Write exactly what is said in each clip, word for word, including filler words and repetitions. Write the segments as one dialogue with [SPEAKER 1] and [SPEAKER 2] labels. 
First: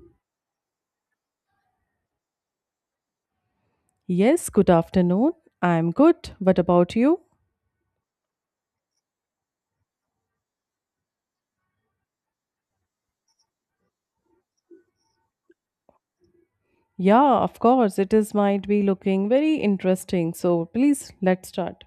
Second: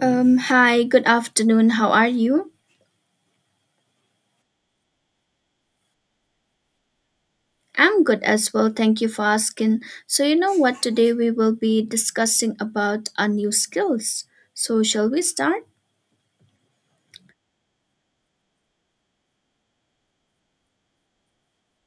[SPEAKER 1] Um, hi, good afternoon. How are you?
[SPEAKER 2] Yes, good afternoon. I'm good. What about you?
[SPEAKER 1] I'm good as well. Thank you for asking. So, you know what? Today we will be discussing about our new skills. So, shall we start?
[SPEAKER 2] Yeah, of course. It is might be looking very interesting. So please let's start.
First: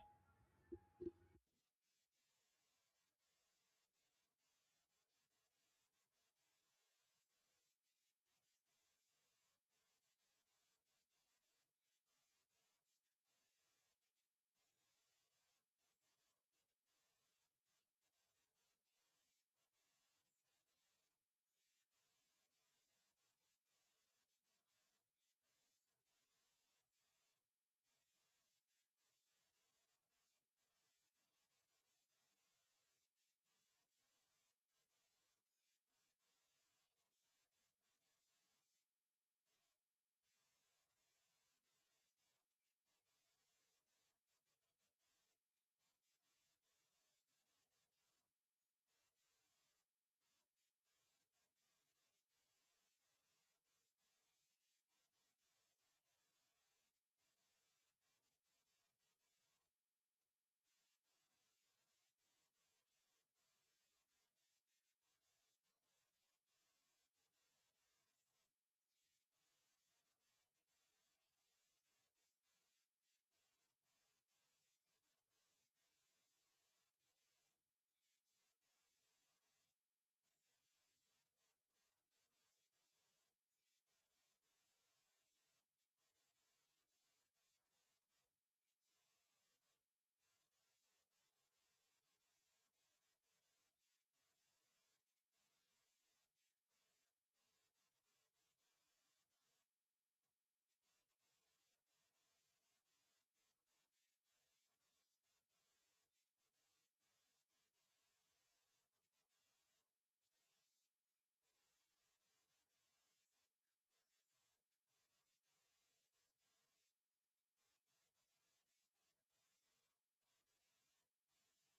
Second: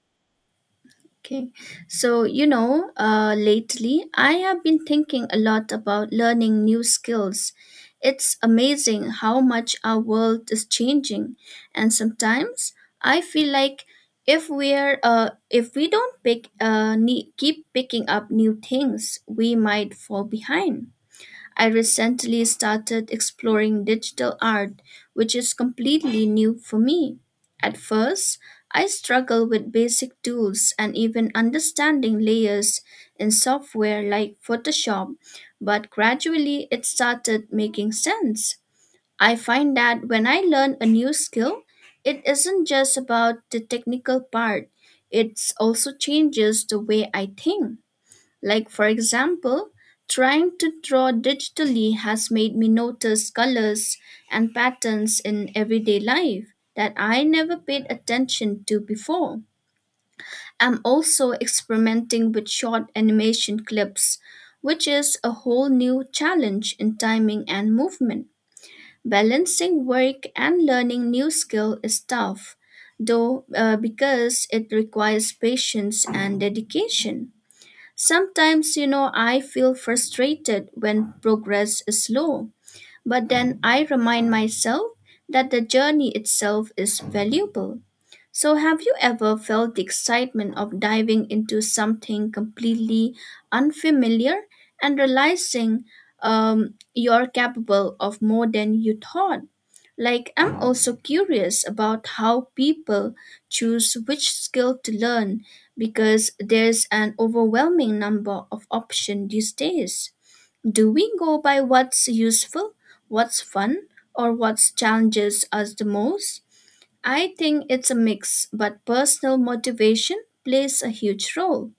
[SPEAKER 1] Okay. So, you know, uh, lately I have been thinking a lot about learning new skills. It's amazing how much our world is changing, and sometimes I feel like if we're uh, if we don't pick uh, ne- keep picking up new things, we might fall behind. I recently started exploring digital art, which is completely new for me. At first, I struggled with basic tools and even understanding layers in software like Photoshop, but gradually it started making sense. I find that when I learn a new skill, it isn't just about the technical part, it also changes the way I think. Like, for example, trying to draw digitally has made me notice colors and patterns in everyday life that I never paid attention to before. I'm also experimenting with short animation clips, which is a whole new challenge in timing and movement. Balancing work and learning new skill is tough, though, uh, because it requires patience and dedication. Sometimes, you know, I feel frustrated when progress is slow, but then I remind myself that the journey itself is valuable. So, have you ever felt the excitement of diving into something completely unfamiliar and realizing um, you're capable of more than you thought? Like, I'm also curious about how people choose which skill to learn because there's an overwhelming number of options these days. Do we go by what's useful, what's fun, or what challenges us the most? I think it's a mix, but personal motivation plays a huge role.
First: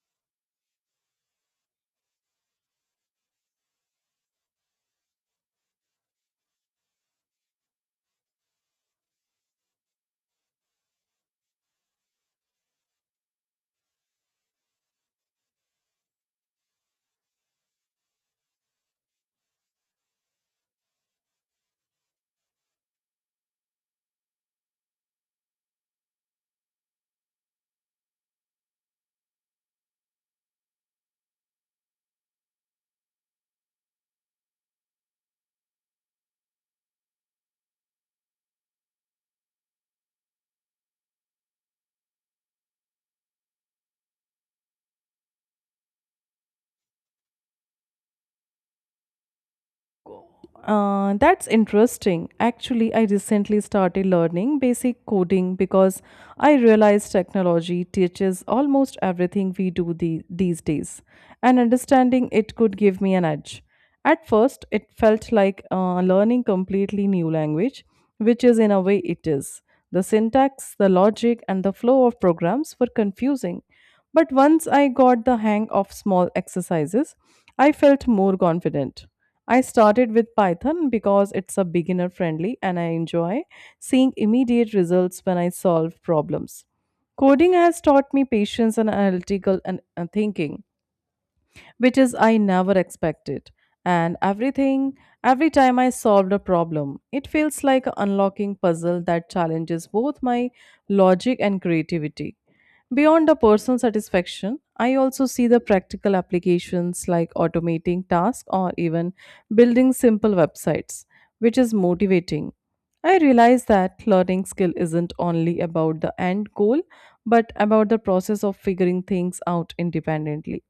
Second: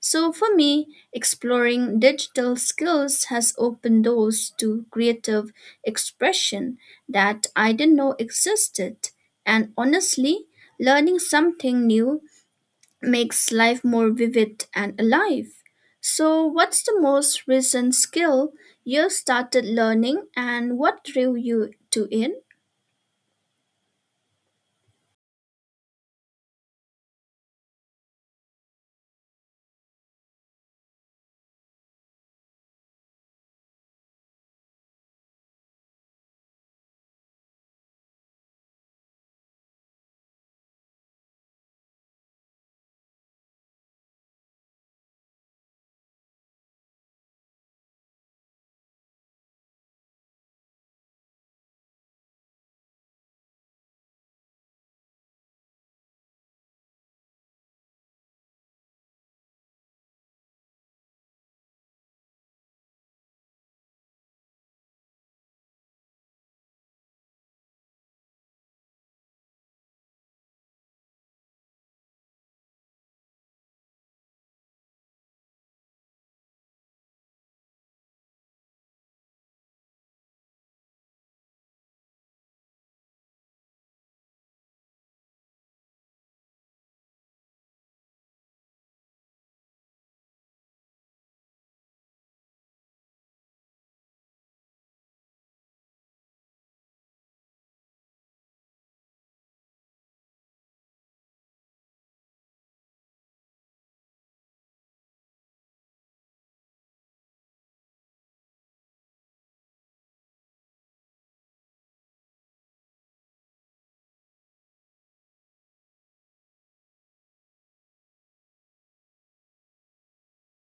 [SPEAKER 1] So for me, exploring digital skills has opened doors to creative expression that I didn't know existed. And honestly, learning something new makes life more vivid and alive. So, what's the most recent skill you started learning and what drew you to it?
[SPEAKER 2] Uh, that's interesting. Actually, I recently started learning basic coding because I realized technology teaches almost everything we do the, these days, and understanding it could give me an edge. At first, it felt like uh, learning completely new language, which is in a way it is. The syntax, the logic, and the flow of programs were confusing, but once I got the hang of small exercises, I felt more confident. I started with Python because it's a beginner friendly and I enjoy seeing immediate results when I solve problems. Coding has taught me patience and analytical and uh, thinking, which is I never expected. And everything, every time I solved a problem, it feels like unlocking puzzle that challenges both my logic and creativity. Beyond the personal satisfaction, I also see the practical applications like automating tasks or even building simple websites, which is motivating. I realize that learning skill isn't only about the end goal, but about the process of figuring things out independently.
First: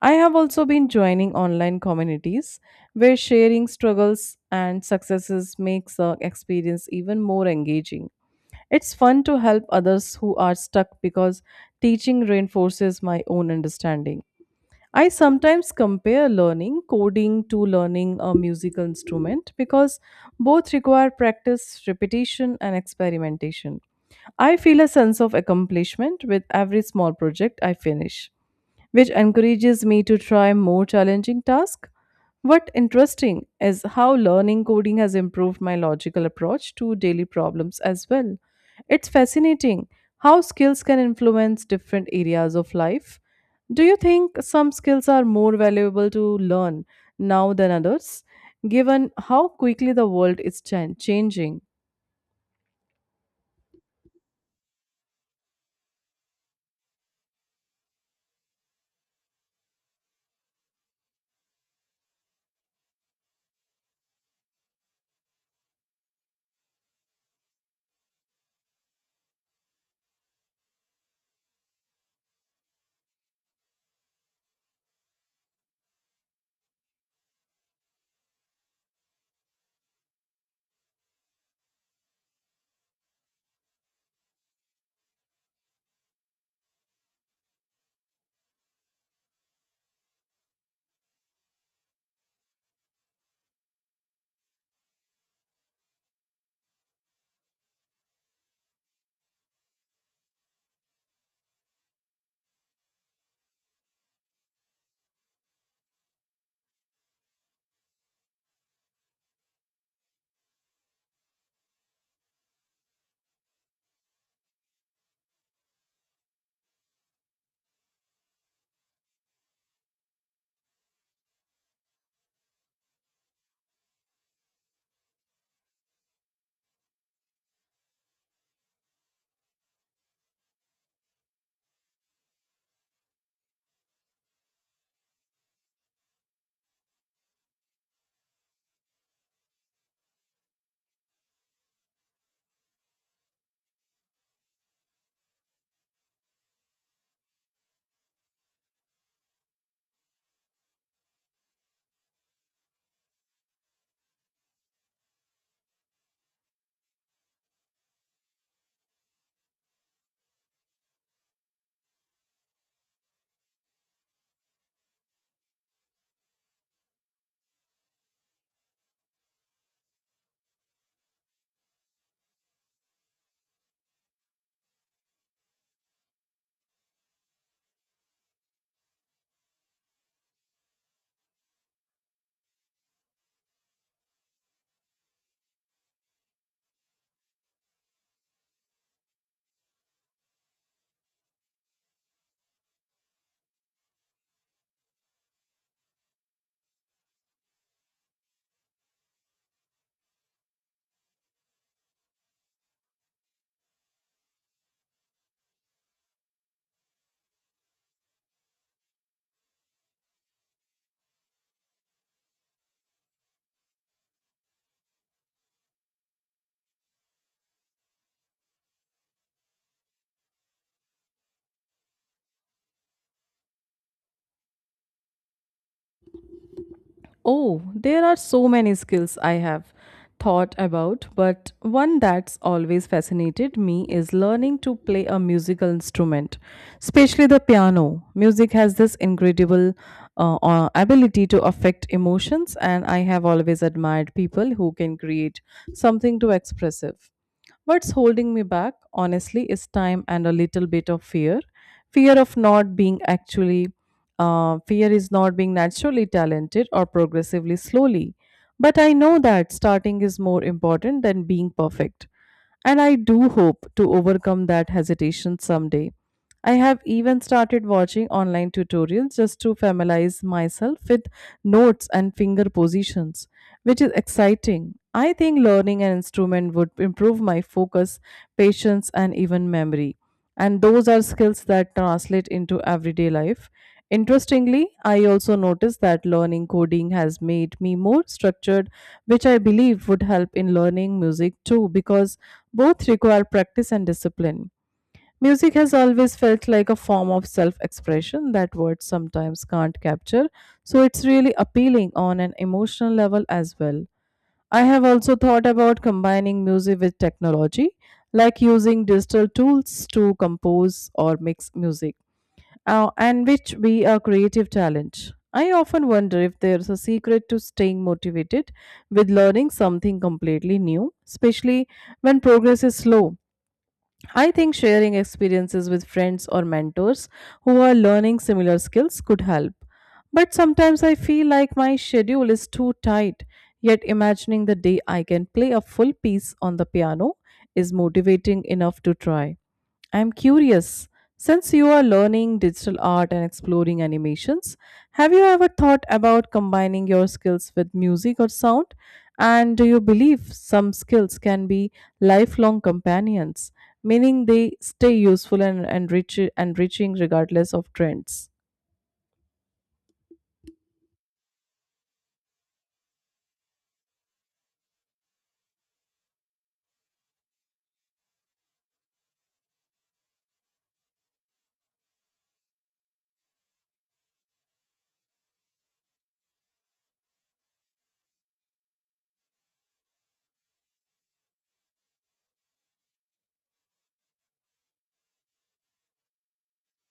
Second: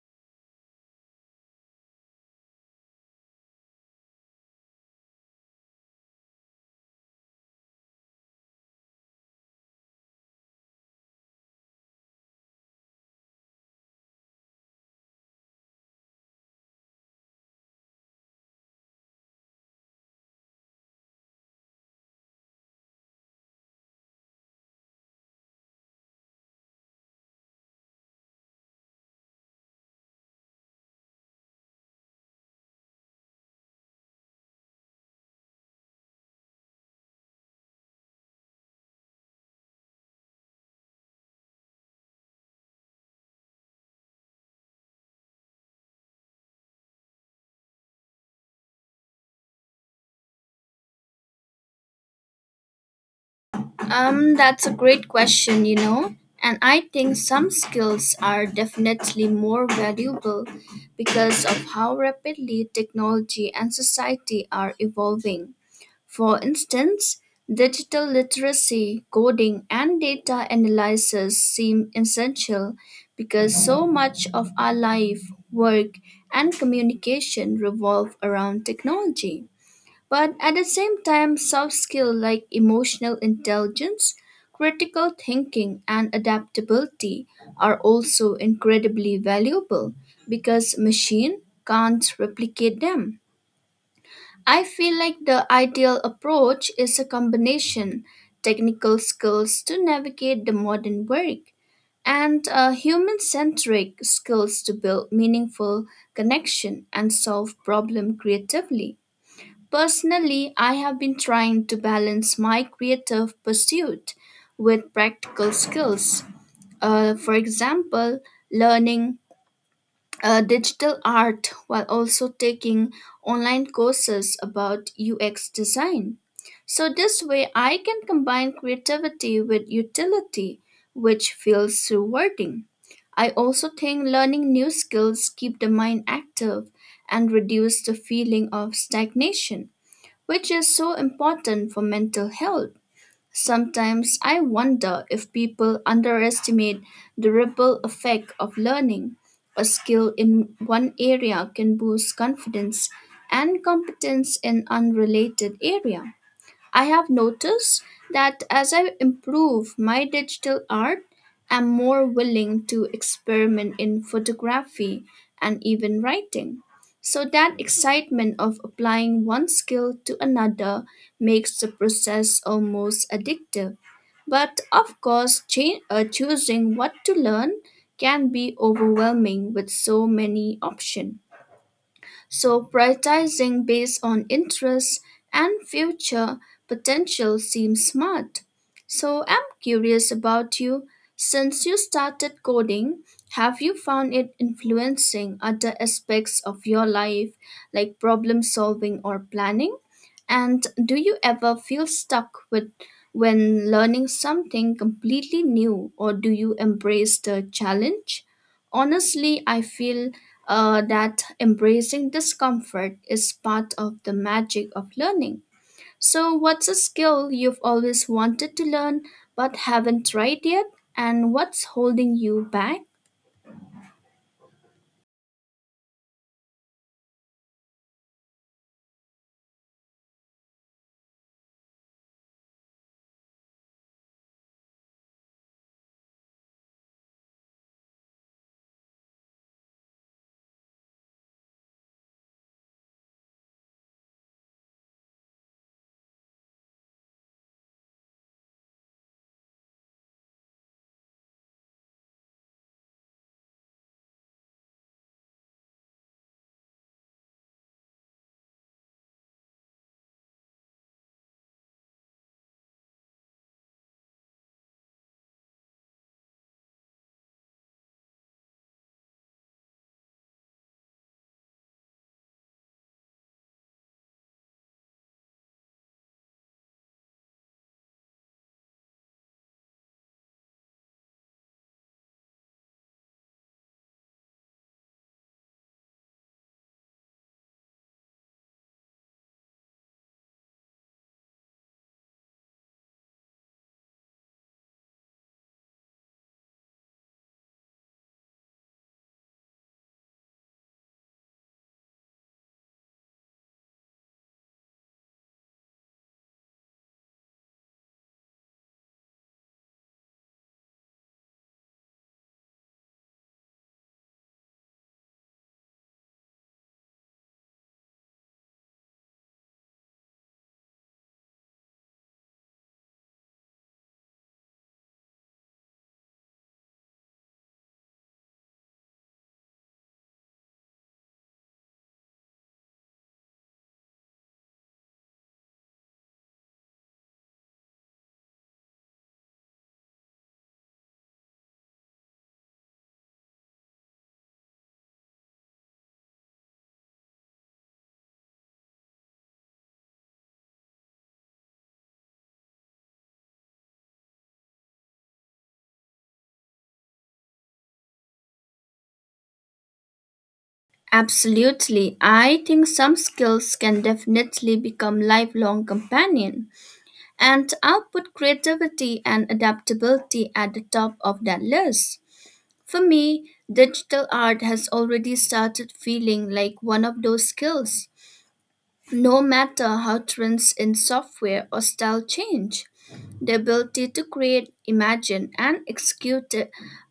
[SPEAKER 2] I have also been joining online communities where sharing struggles and successes makes the experience even more engaging. It's fun to help others who are stuck because teaching reinforces my own understanding. I sometimes compare learning coding to learning a musical instrument because both require practice, repetition, and experimentation. I feel a sense of accomplishment with every small project I finish, which encourages me to try more challenging tasks. What interesting is how learning coding has improved my logical approach to daily problems as well. It's fascinating how skills can influence different areas of life. Do you think some skills are more valuable to learn now than others, given how quickly the world is chan- changing?
[SPEAKER 1] Um, that's a great question, you know. And I think some skills are definitely more valuable because of how rapidly technology and society are evolving. For instance, digital literacy, coding, and data analysis seem essential because so much of our life, work, and communication revolve around technology. But at the same time, soft skills like emotional intelligence, critical thinking, and adaptability are also incredibly valuable because machine can't replicate them. I feel like the ideal approach is a combination technical skills to navigate the modern work and uh, human-centric skills to build meaningful connection and solve problem creatively. Personally, I have been trying to balance my creative pursuit with practical skills. Uh, for example, learning uh, digital art while also taking online courses about U X design. So, this way, I can combine creativity with utility, which feels rewarding. I also think learning new skills keep the mind active and reduce the feeling of stagnation which is so important for mental health. Sometimes I wonder if people underestimate the ripple effect of learning. A skill in one area can boost confidence and competence in unrelated area. I have noticed that as I improve my digital art, I'm more willing to experiment in photography and even writing. So that excitement of applying one skill to another makes the process almost addictive. But of course, cha- uh, choosing what to learn can be overwhelming with so many options so prioritizing based on interests and future potential seems smart. So I'm curious about you. Since you started coding, have you found it influencing other aspects of your life, like problem solving or planning? And do you ever feel stuck with when learning something completely new, or do you embrace the challenge? Honestly, I feel uh, that embracing discomfort is part of the magic of learning. So, what's a skill you've always wanted to learn but haven't tried yet? And what's holding you back?
[SPEAKER 2] Oh, there are so many skills I have thought about, but one that's always fascinated me is learning to play a musical instrument, especially the piano. Music has this incredible uh, uh, ability to affect emotions, and I have always admired people who can create something too expressive. What's holding me back, honestly, is time and a little bit of fear. Fear of not being actually, uh, Fear is not being naturally talented or progressively slowly. But I know that starting is more important than being perfect and I do hope to overcome that hesitation someday. I have even started watching online tutorials just to familiarize myself with notes and finger positions, which is exciting. I think learning an instrument would improve my focus, patience, and even memory, and those are skills that translate into everyday life. Interestingly, I also noticed that learning coding has made me more structured, which I believe would help in learning music too, because both require practice and discipline. Music has always felt like a form of self expression that words sometimes can't capture, so it's really appealing on an emotional level as well. I have also thought about combining music with technology, like using digital tools to compose or mix music, uh, and which be a creative challenge. I often wonder if there's a secret to staying motivated with learning something completely new, especially when progress is slow. I think sharing experiences with friends or mentors who are learning similar skills could help. But sometimes I feel like my schedule is too tight, yet, imagining the day I can play a full piece on the piano is motivating enough to try. I'm curious, since you are learning digital art and exploring animations, have you ever thought about combining your skills with music or sound? And do you believe some skills can be lifelong companions, meaning they stay useful and enrich- enriching regardless of trends?
[SPEAKER 1] Absolutely. I think some skills can definitely become lifelong companion, and I'll put creativity and adaptability at the top of that list. For me, digital art has already started feeling like one of those skills. No matter how trends in software or style change, the ability to create, imagine, and execute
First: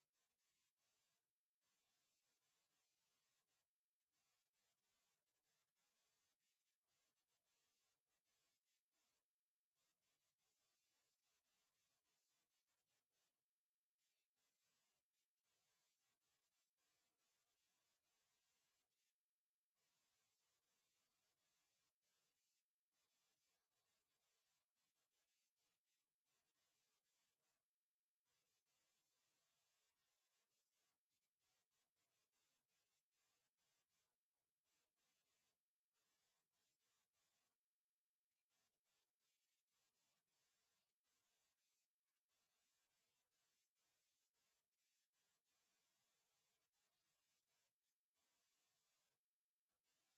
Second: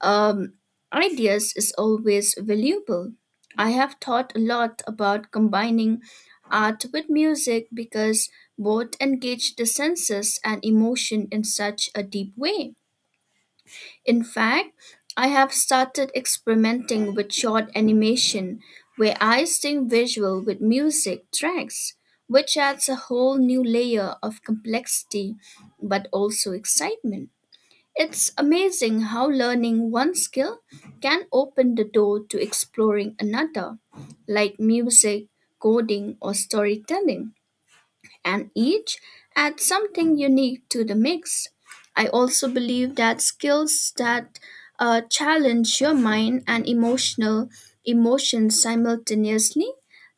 [SPEAKER 1] um, ideas is always valuable. I have thought a lot about combining art with music because both engage the senses and emotion in such a deep way. In fact, I have started experimenting with short animation where I sync visual with music tracks, which adds a whole new layer of complexity but also excitement. It's amazing how learning one skill can open the door to exploring another, like music, coding, or storytelling and each adds something unique to the mix. I also believe that skills that uh, challenge your mind and emotional emotions simultaneously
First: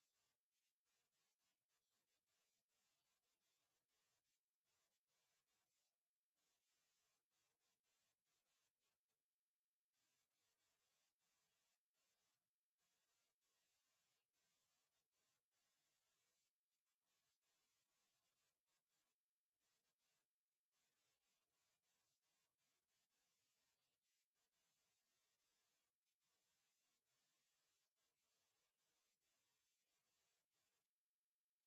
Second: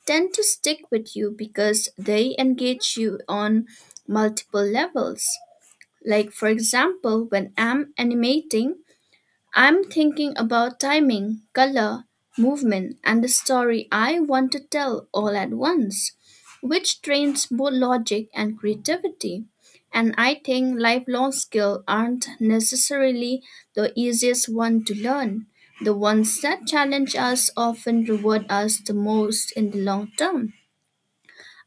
[SPEAKER 1] tend to stick with you because they engage you on multiple levels. Like for example, when I'm animating, I'm thinking about timing, color, movement, and the story I want to tell all at once, which trains both logic and creativity. And I think lifelong skills aren't necessarily the easiest one to learn. The ones that challenge us often reward us the most in the long term.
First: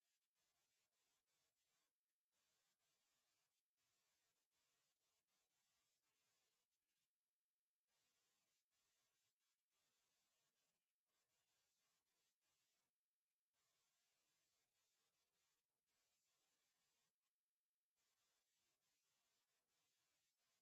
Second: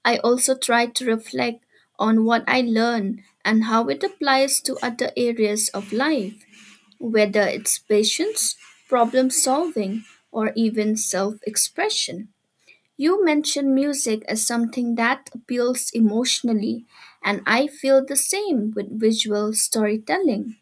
[SPEAKER 1] I also try to reflect on what I learn and how it applies to other areas of life whether it's patience, problem solving, or even self expression. You mentioned music as something that appeals emotionally, and I feel the same with visual storytelling.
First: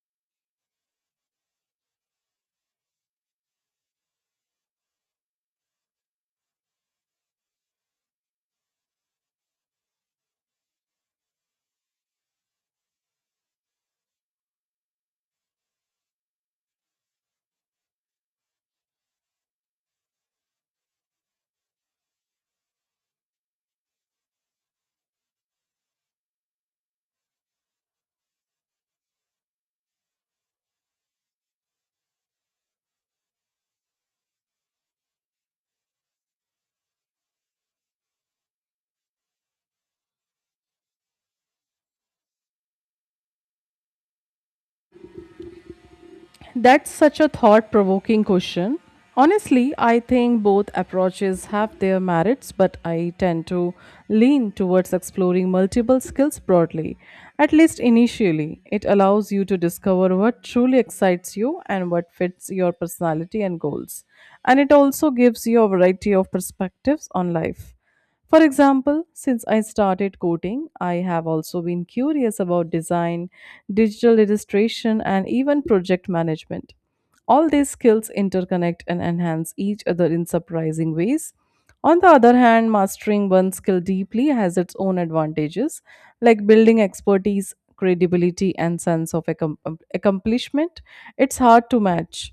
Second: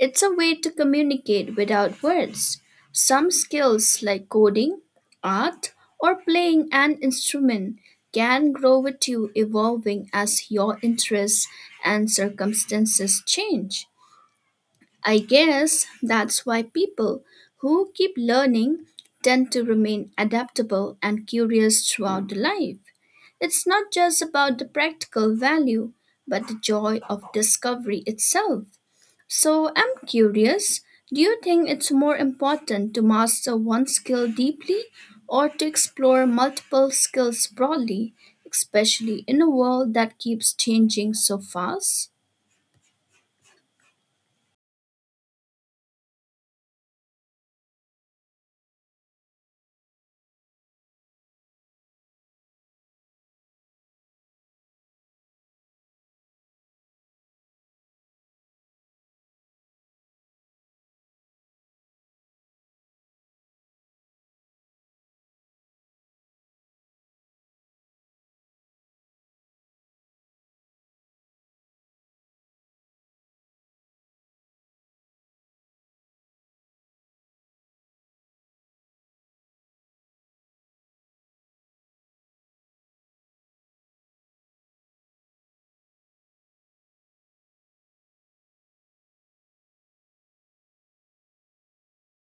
[SPEAKER 1] It's a way to communicate without words. Some skills like coding, art, or playing an instrument can grow with you, evolving as your interests and circumstances change. I guess that's why people who keep learning tend to remain adaptable and curious throughout the life. It's not just about the practical value, but the joy of discovery itself. So I'm curious, do you think it's more important to master one skill deeply or to explore multiple skills broadly, especially in a world that keeps changing so fast?
[SPEAKER 2] That's such a thought provoking question. Honestly, I think both approaches have their merits, but I tend to lean towards exploring multiple skills broadly, at least initially. It allows you to discover what truly excites you and what fits your personality and goals. And it also gives you a variety of perspectives on life. For example, since I started coding, I have also been curious about design, digital illustration, and even project management. All these skills interconnect and enhance each other in surprising ways. On the other hand, mastering one skill deeply has its own advantages, like building expertise, credibility, and sense of accom- um, accomplishment. It's hard to match.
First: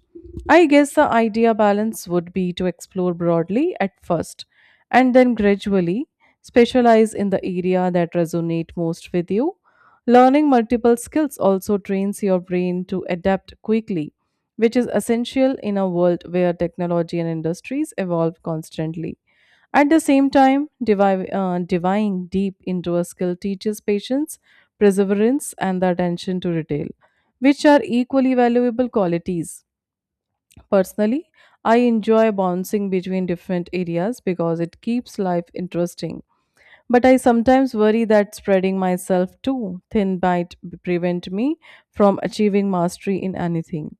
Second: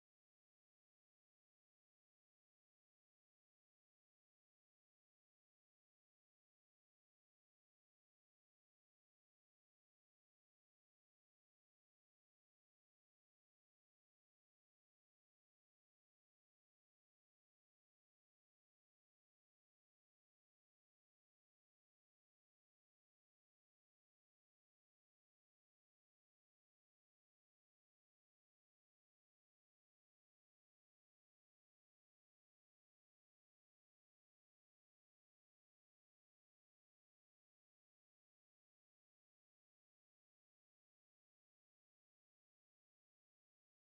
[SPEAKER 2] I guess the idea balance would be to explore broadly at first and then gradually specialize in the area that resonate most with you. Learning multiple skills also trains your brain to adapt quickly, which is essential in a world where technology and industries evolve constantly. At the same time, divi- uh, diving deep into a skill teaches patience, perseverance, and the attention to detail, which are equally valuable qualities. Personally, I enjoy bouncing between different areas because it keeps life interesting. But I sometimes worry that spreading myself too thin might b- prevent me from achieving mastery in anything.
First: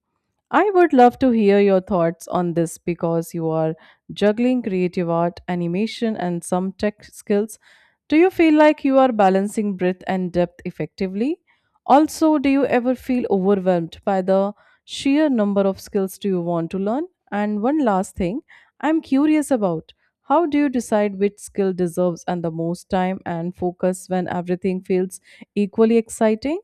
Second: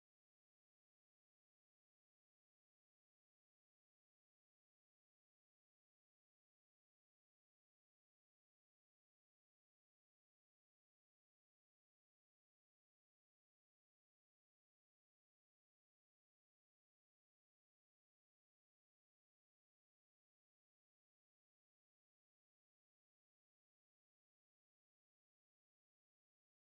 [SPEAKER 2] I would love to hear your thoughts on this because you are juggling creative art, animation, and some tech skills. Do you feel like you are balancing breadth and depth effectively? Also, do you ever feel overwhelmed by the sheer number of skills do you want to learn? And one last thing I'm curious about. How do you decide which skill deserves and the most time and focus when everything feels equally exciting?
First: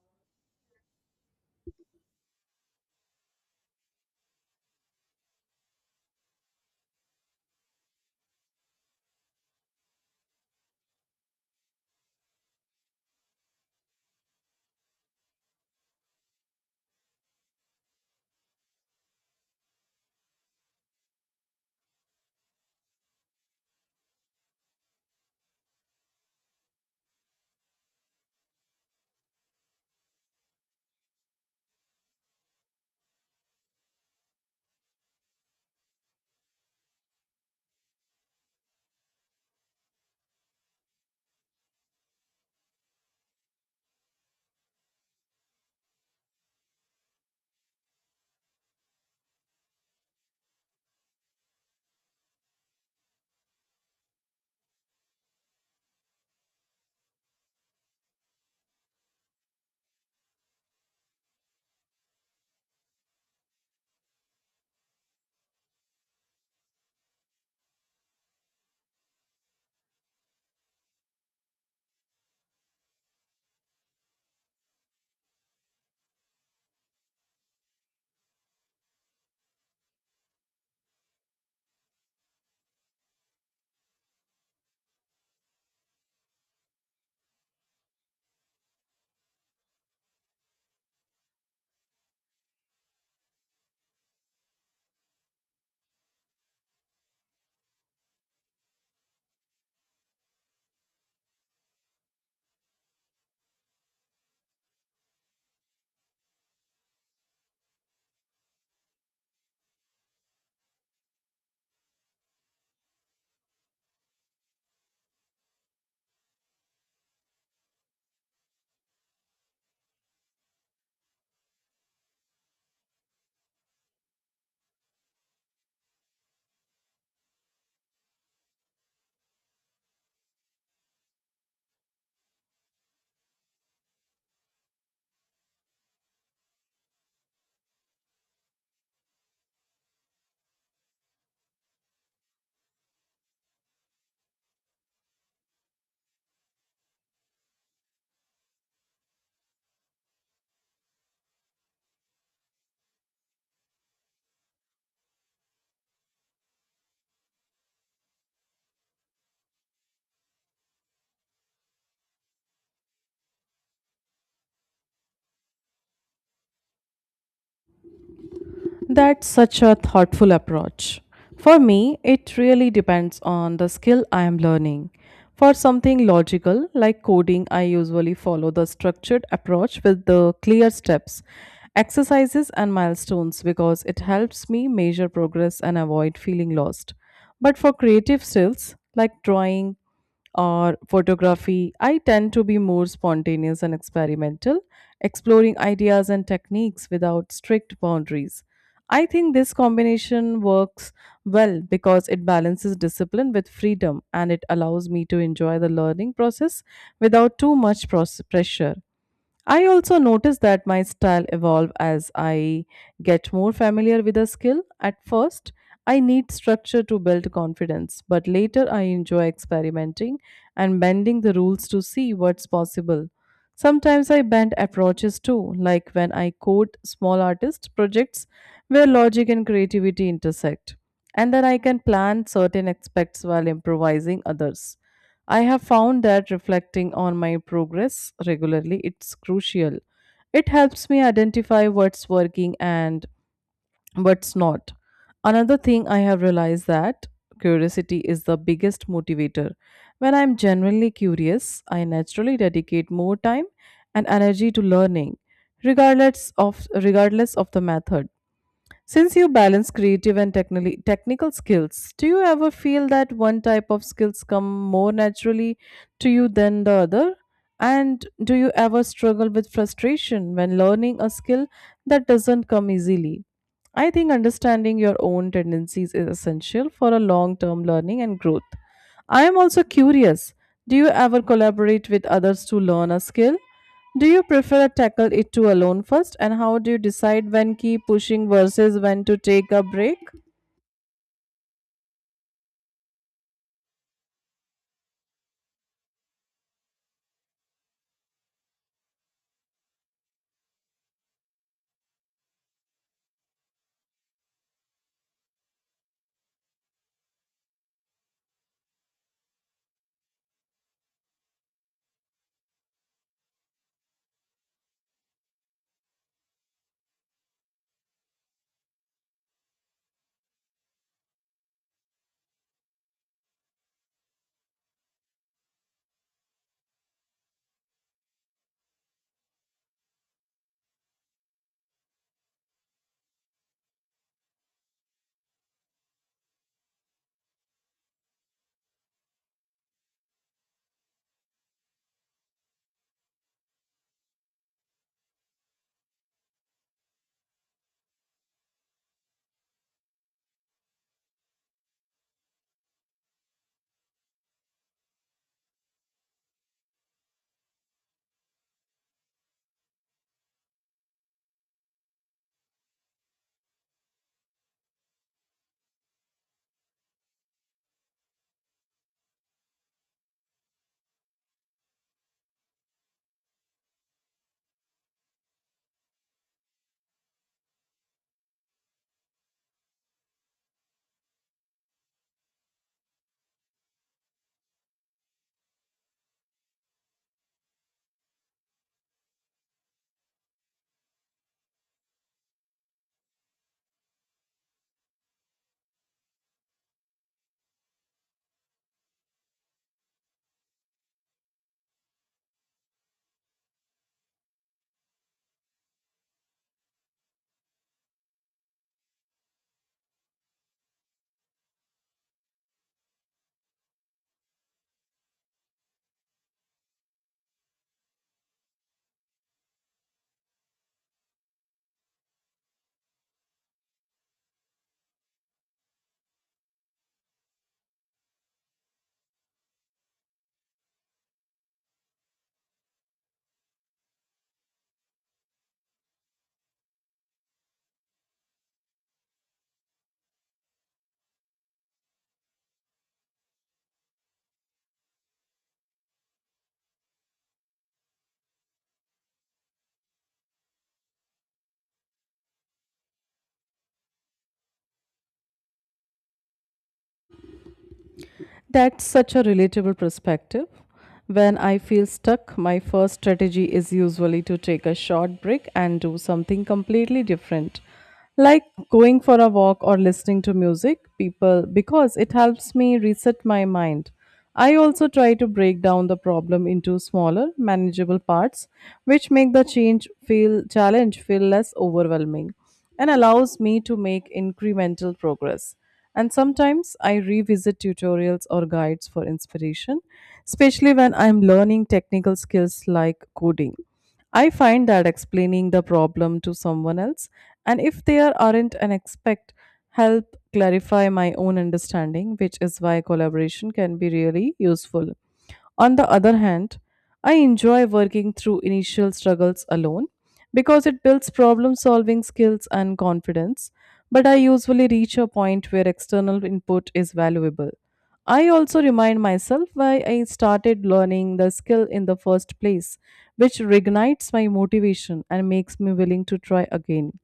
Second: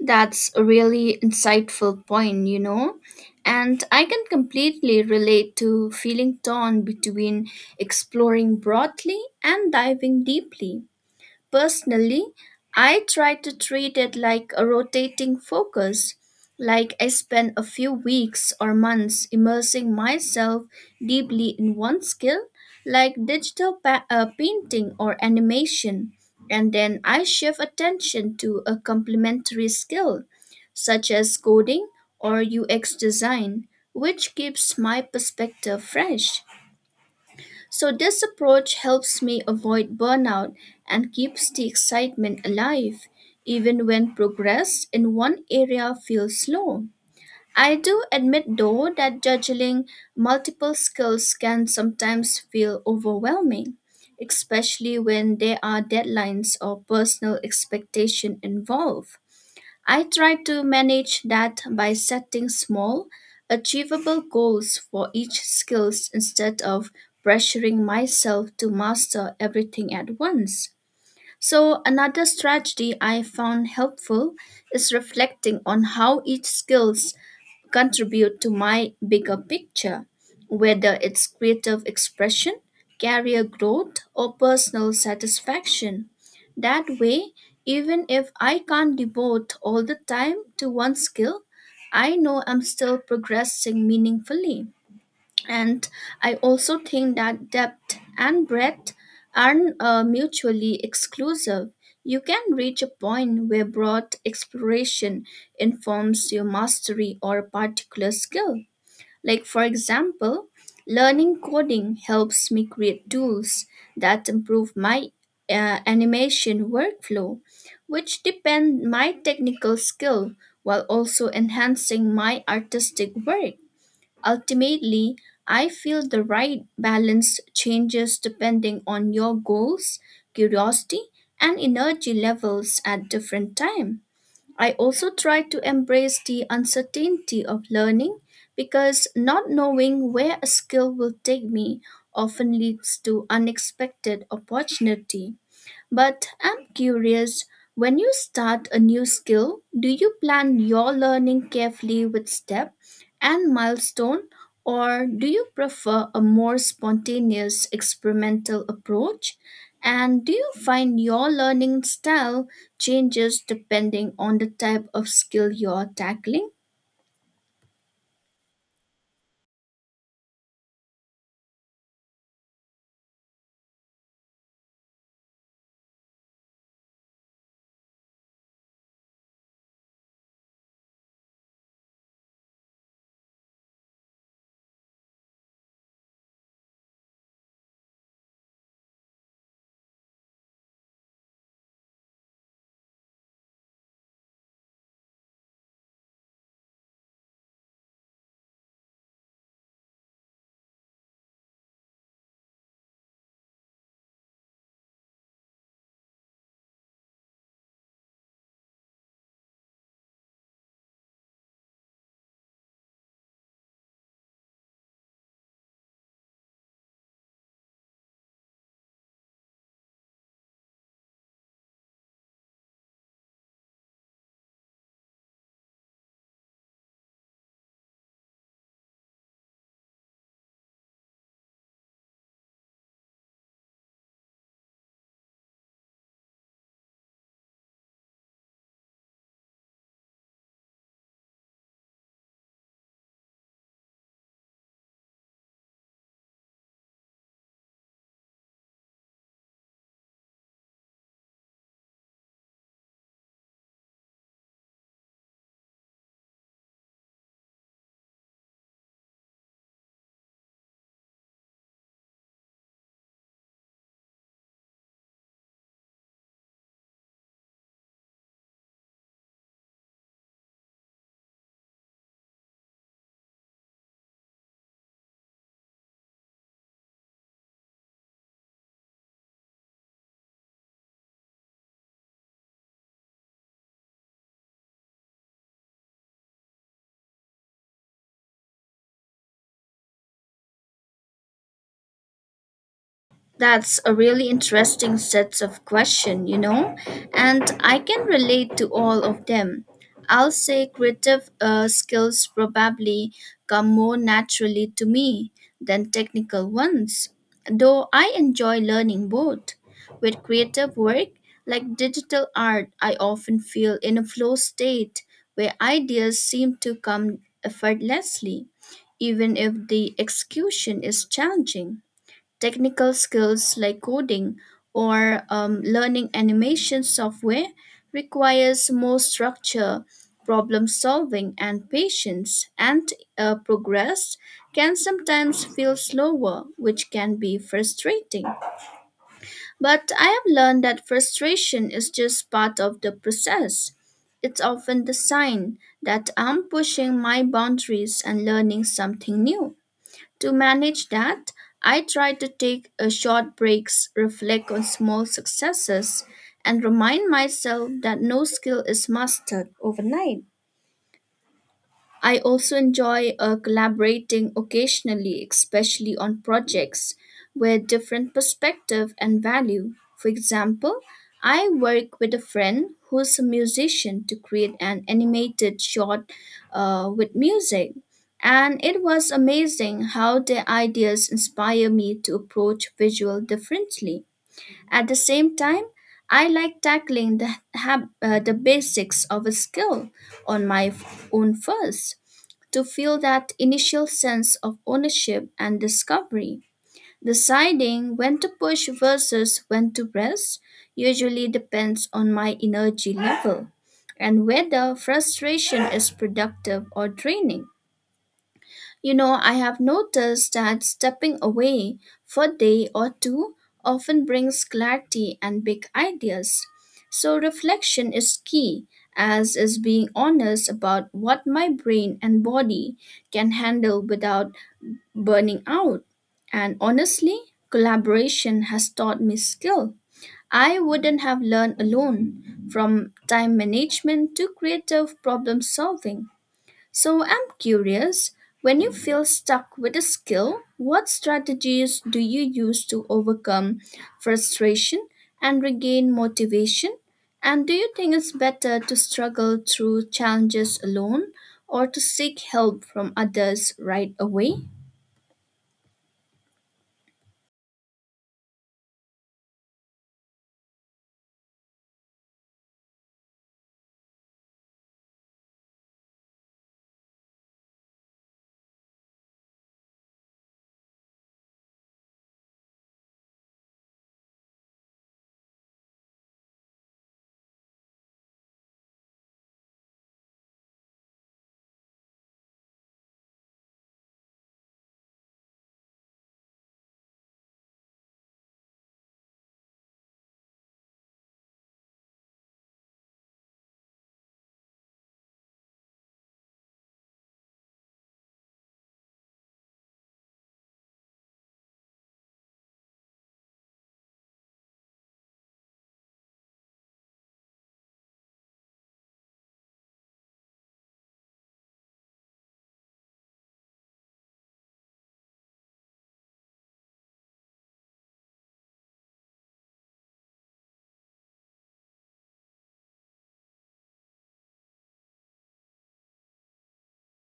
[SPEAKER 1] That's a really insightful point, you know. And I can completely relate to feeling torn between exploring broadly and diving deeply. Personally, I try to treat it like a rotating focus, like I spend a few weeks or months immersing myself deeply in one skill, like digital pa- uh, painting or animation, and then I shift attention to a complementary skill, such as coding or U X design, which keeps my perspective fresh. So, this approach helps me avoid burnout and keeps the excitement alive, even when progress in one area feels slow. I do admit, though, that juggling multiple skills can sometimes feel overwhelming, especially when there are deadlines or personal expectation involved. I try to manage that by setting small, achievable goals for each skills instead of pressuring myself to master everything at once. So, another strategy I found helpful is reflecting on how each skills contribute to my bigger picture, whether it's creative expression, career growth, or personal satisfaction. That way, even if I can't devote all the time to one skill, I know I'm still progressing meaningfully. And I also think that depth and breadth aren't uh, mutually exclusive. You can reach a point where broad exploration informs your mastery or a particular skill. Like, for example, learning coding helps me create tools that improve my uh, animation workflow, which depend my technical skill while also enhancing my artistic work. Ultimately, I feel the right balance changes depending on your goals, curiosity, and energy levels at different time. I also try to embrace the uncertainty of learning because not knowing where a skill will take me often leads to unexpected opportunity. But I'm curious, when you start a new skill, do you plan your learning carefully with step and milestone, or do you prefer a more spontaneous experimental approach? And do you find your learning style changes depending on the type of skill you're tackling?
[SPEAKER 2] That's such a thoughtful approach. For me, it really depends on the skill I am learning. For something logical like coding, I usually follow the structured approach with the clear steps, exercises, and milestones because it helps me measure progress and avoid feeling lost. But for creative skills like drawing, or photography, I tend to be more spontaneous and experimental, exploring ideas and techniques without strict boundaries. I think this combination works well because it balances discipline with freedom and it allows me to enjoy the learning process without too much pros- pressure. I also notice that my style evolve as I get more familiar with a skill. At first, I need structure to build confidence, but later I enjoy experimenting and bending the rules to see what's possible. Sometimes I bend approaches too, like when I code small artist projects where logic and creativity intersect. And then I can plan certain aspects while improvising others. I have found that reflecting on my progress regularly it's crucial. It helps me identify what's working and what's not. Another thing I have realized that curiosity is the biggest motivator. When I'm genuinely curious, I naturally dedicate more time and energy to learning regardless of regardless of the method. Since you balance creative and technically technical skills, do you ever feel that one type of skills come more naturally to you than the other? And do you ever struggle with frustration when learning a skill that doesn't come easily? I think understanding your own tendencies is essential for a long term learning and growth. I am also curious, do you ever collaborate with others to learn a skill? Do you prefer tackle it to alone first and how do you decide when keep pushing versus when to take a break?
[SPEAKER 1] That's a really interesting sets of question, you know, and I can relate to all of them. I'll say creative uh, skills probably come more naturally to me than technical ones, though I enjoy learning both. With creative work, like digital art, I often feel in a flow state where ideas seem to come effortlessly, even if the execution is challenging. Technical skills like coding or um, learning animation software requires more structure, problem solving, and patience, and uh, progress can sometimes feel slower, which can be frustrating. But I have learned that frustration is just part of the process. It's often the sign that I'm pushing my boundaries and learning something new. To manage that, I try to take a short breaks, reflect on small successes, and remind myself that no skill is mastered overnight. I also enjoy uh, collaborating occasionally, especially on projects with different perspective and value. For example, I work with a friend who's a musician to create an animated short uh, with music. And it was amazing how their ideas inspire me to approach visual differently. At the same time, I like tackling the, hab- uh, the basics of a skill on my f- own first to feel that initial sense of ownership and discovery. Deciding when to push versus when to rest usually depends on my energy level and whether frustration is productive or draining. You know, I have noticed that stepping away for a day or two often brings clarity and big ideas. So, reflection is key, as is being honest about what my brain and body can handle without burning out. And honestly, collaboration has taught me skill. I wouldn't have learned alone, from time management to creative problem solving. So I'm curious, when you feel stuck with a skill, what strategies do you use to overcome frustration and regain motivation? And do you think it's better to struggle through challenges alone or to seek help from others right away?
[SPEAKER 2] That's such a relatable perspective. When I feel stuck, my first strategy is usually to take a short break and do something completely different, like going for a walk or listening to music, people, because it helps me reset my mind. I also try to break down the problem into smaller, manageable parts, which make the change feel challenge feel less overwhelming and allows me to make incremental progress. And sometimes I revisit tutorials or guides for inspiration, especially when I'm learning technical skills like coding. I find that explaining the problem to someone else, and if there aren't an expect, help clarify my own understanding, which is why collaboration can be really useful. On the other hand, I enjoy working through initial struggles alone because it builds problem solving skills and confidence, but I usually reach a point where external input is valuable. I also remind myself why I started learning the skill in the first place, which reignites my motivation and makes me willing to try again.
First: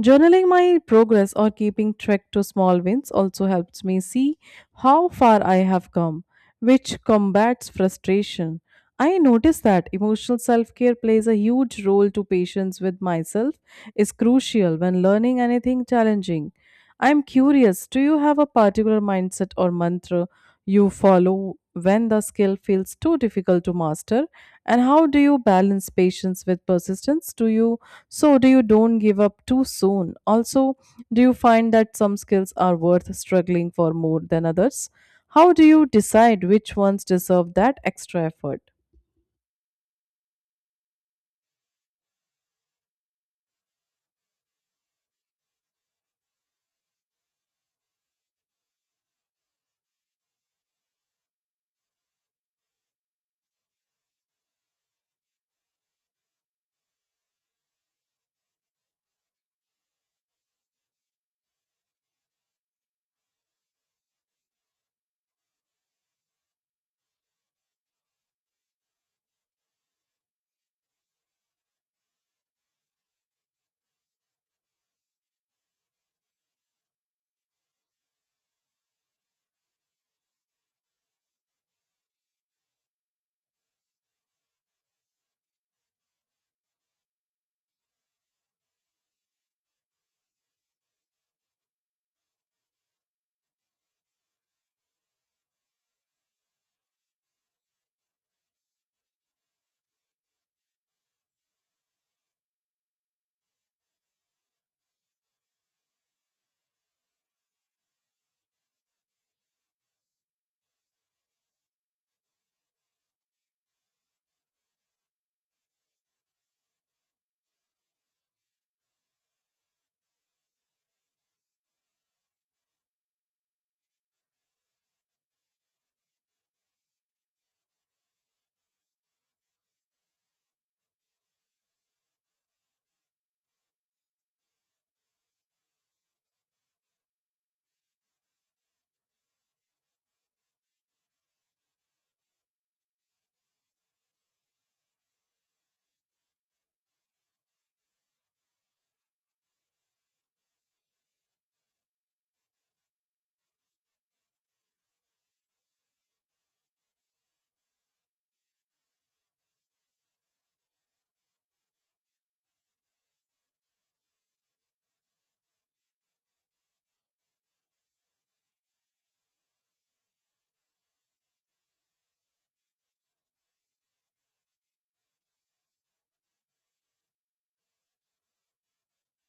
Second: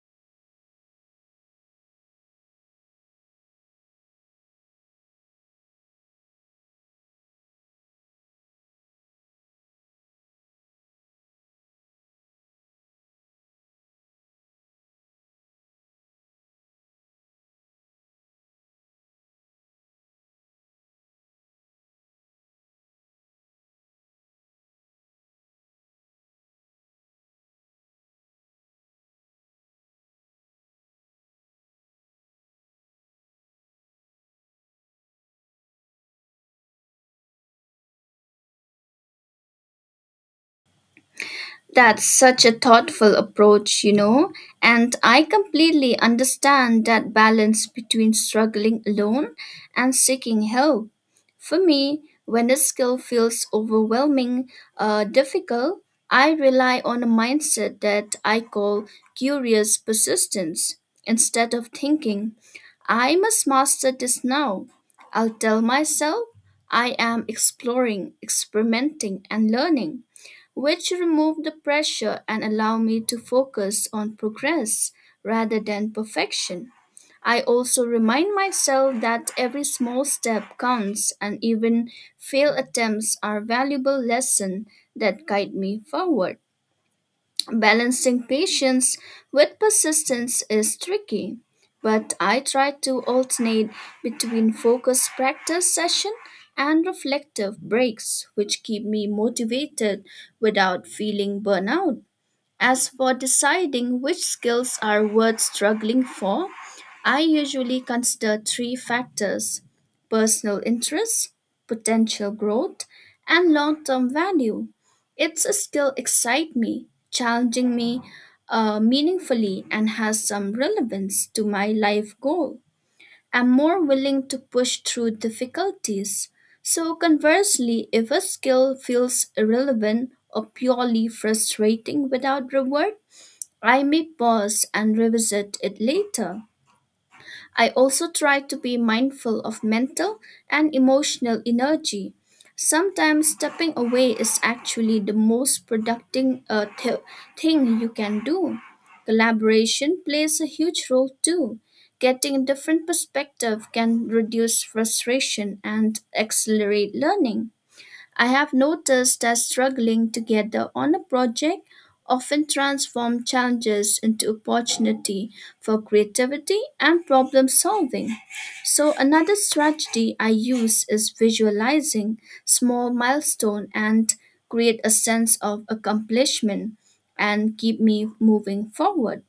[SPEAKER 2] Journaling my progress or keeping track to small wins also helps me see how far I have come, which combats frustration. I notice that emotional self-care plays a huge role to patience with myself is crucial when learning anything challenging. I'm curious, do you have a particular mindset or mantra you follow when the skill feels too difficult to master? And how do you balance patience with persistence? Do you so, do you don't give up too soon? Also, do you find that some skills are worth struggling for more than others? How do you decide which ones deserve that extra effort?
[SPEAKER 1] That's such a thoughtful approach, you know, and I completely understand that balance between struggling alone and seeking help. For me, when a skill feels overwhelming, uh, difficult, I rely on a mindset that I call curious persistence. Instead of thinking, I must master this now, I'll tell myself I am exploring, experimenting, and learning which removed the pressure and allowed me to focus on progress rather than perfection. I also remind myself that every small step counts and even failed attempts are valuable lessons that guide me forward. Balancing patience with persistence is tricky, but I try to alternate between focused practice session and reflective breaks, which keep me motivated without feeling burnout. As for deciding which skills are worth struggling for, I usually consider three factors personal interest, potential growth, and long term value. It's a skill excite me, challenging me uh, meaningfully, and has some relevance to my life goal am more willing to push through difficulties. So, conversely, if a skill feels irrelevant or purely frustrating without reward, I may pause and revisit it later. I also try to be mindful of mental and emotional energy. Sometimes stepping away is actually the most productive uh, th- thing you can do. Collaboration plays a huge role too. Getting a different perspective can reduce frustration and accelerate learning. I have noticed that struggling together on a project often transforms challenges into opportunity for creativity and problem solving. So another strategy I use is visualizing small milestone and create a sense of accomplishment and keep me moving forward.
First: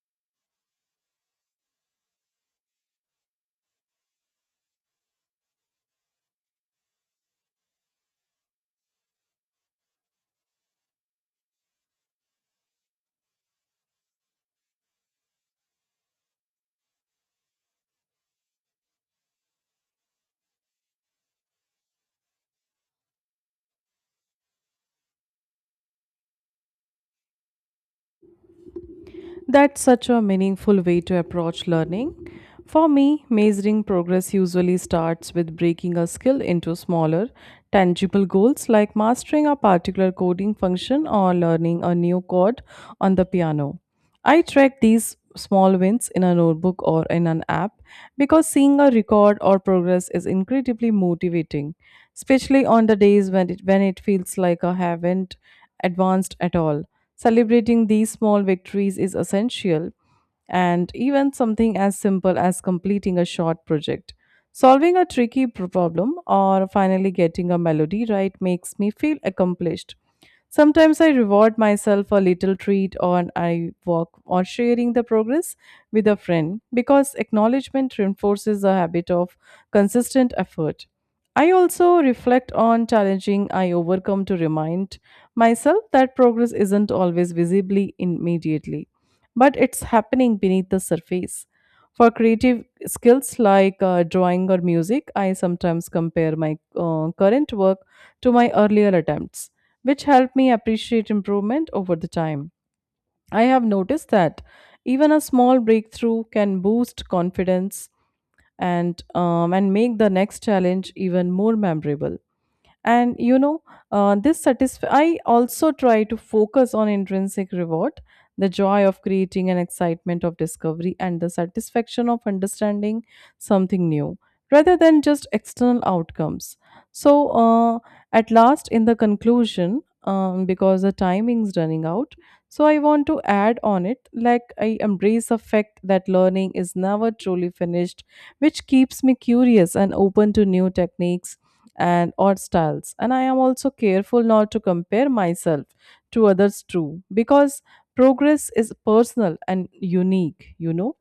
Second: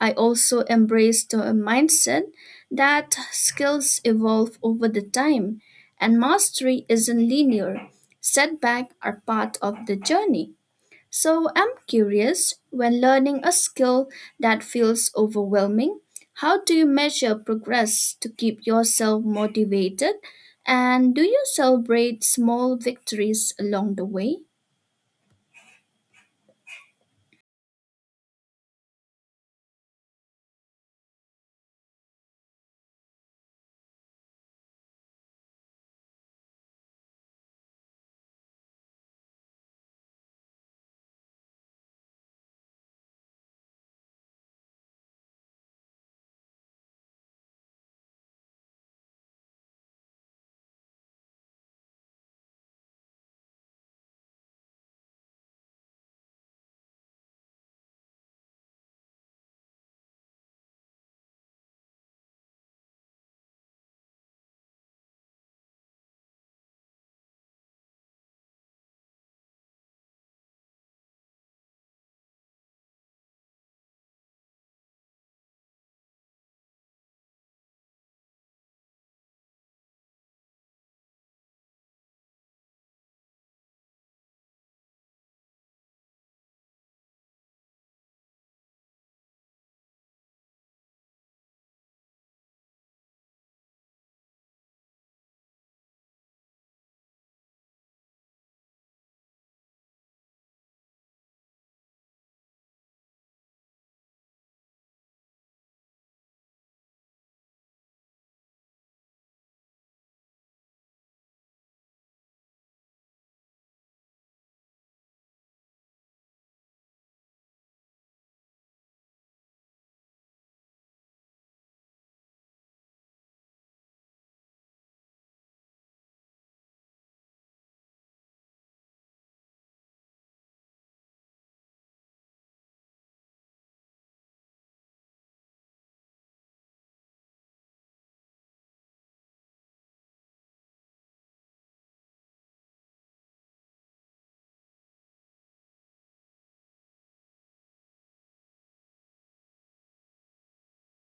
[SPEAKER 1] I also embrace the mindset that skills evolve over the time and mastery isn't linear. Setbacks are part of the journey. So I'm curious when learning a skill that feels overwhelming, how do you measure progress to keep yourself motivated? And do you celebrate small victories along the way?
[SPEAKER 2] That's such a meaningful way to approach learning. For me, measuring progress usually starts with breaking a skill into smaller, tangible goals like mastering a particular coding function or learning a new chord on the piano. I track these small wins in a notebook or in an app because seeing a record or progress is incredibly motivating, especially on the days when it, when it feels like I haven't advanced at all. Celebrating these small victories is essential, and even something as simple as completing a short project, solving a tricky pro- problem, or finally getting a melody right makes me feel accomplished. Sometimes I reward myself a little treat or I walk or sharing the progress with a friend because acknowledgement reinforces a habit of consistent effort. I also reflect on challenging I overcome to remind myself that progress isn't always visibly immediately, but it's happening beneath the surface. For creative skills like uh, drawing or music, I sometimes compare my uh, current work to my earlier attempts, which help me appreciate improvement over the time. I have noticed that even a small breakthrough can boost confidence and um, and make the next challenge even more memorable. And you know uh, this satisf- i also try to focus on intrinsic reward, the joy of creating and excitement of discovery and the satisfaction of understanding something new rather than just external outcomes. so uh, at last, in the conclusion, um, because the timing is running out, so I want to add on it, like I embrace the fact that learning is never truly finished, which keeps me curious and open to new techniques and or styles, and I am also careful not to compare myself to others too because progress is personal and unique, you know.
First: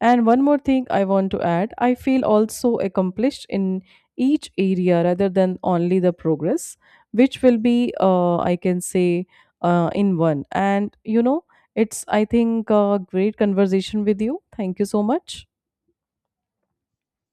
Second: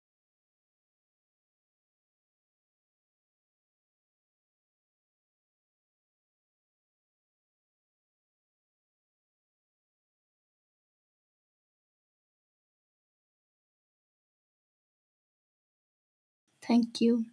[SPEAKER 2] And one more thing I want to add, I feel also accomplished in each area rather than only the progress, which will be uh, I can say, uh, in one. And you know, it's I think a great conversation with you. Thank you so much.
[SPEAKER 1] Thank you.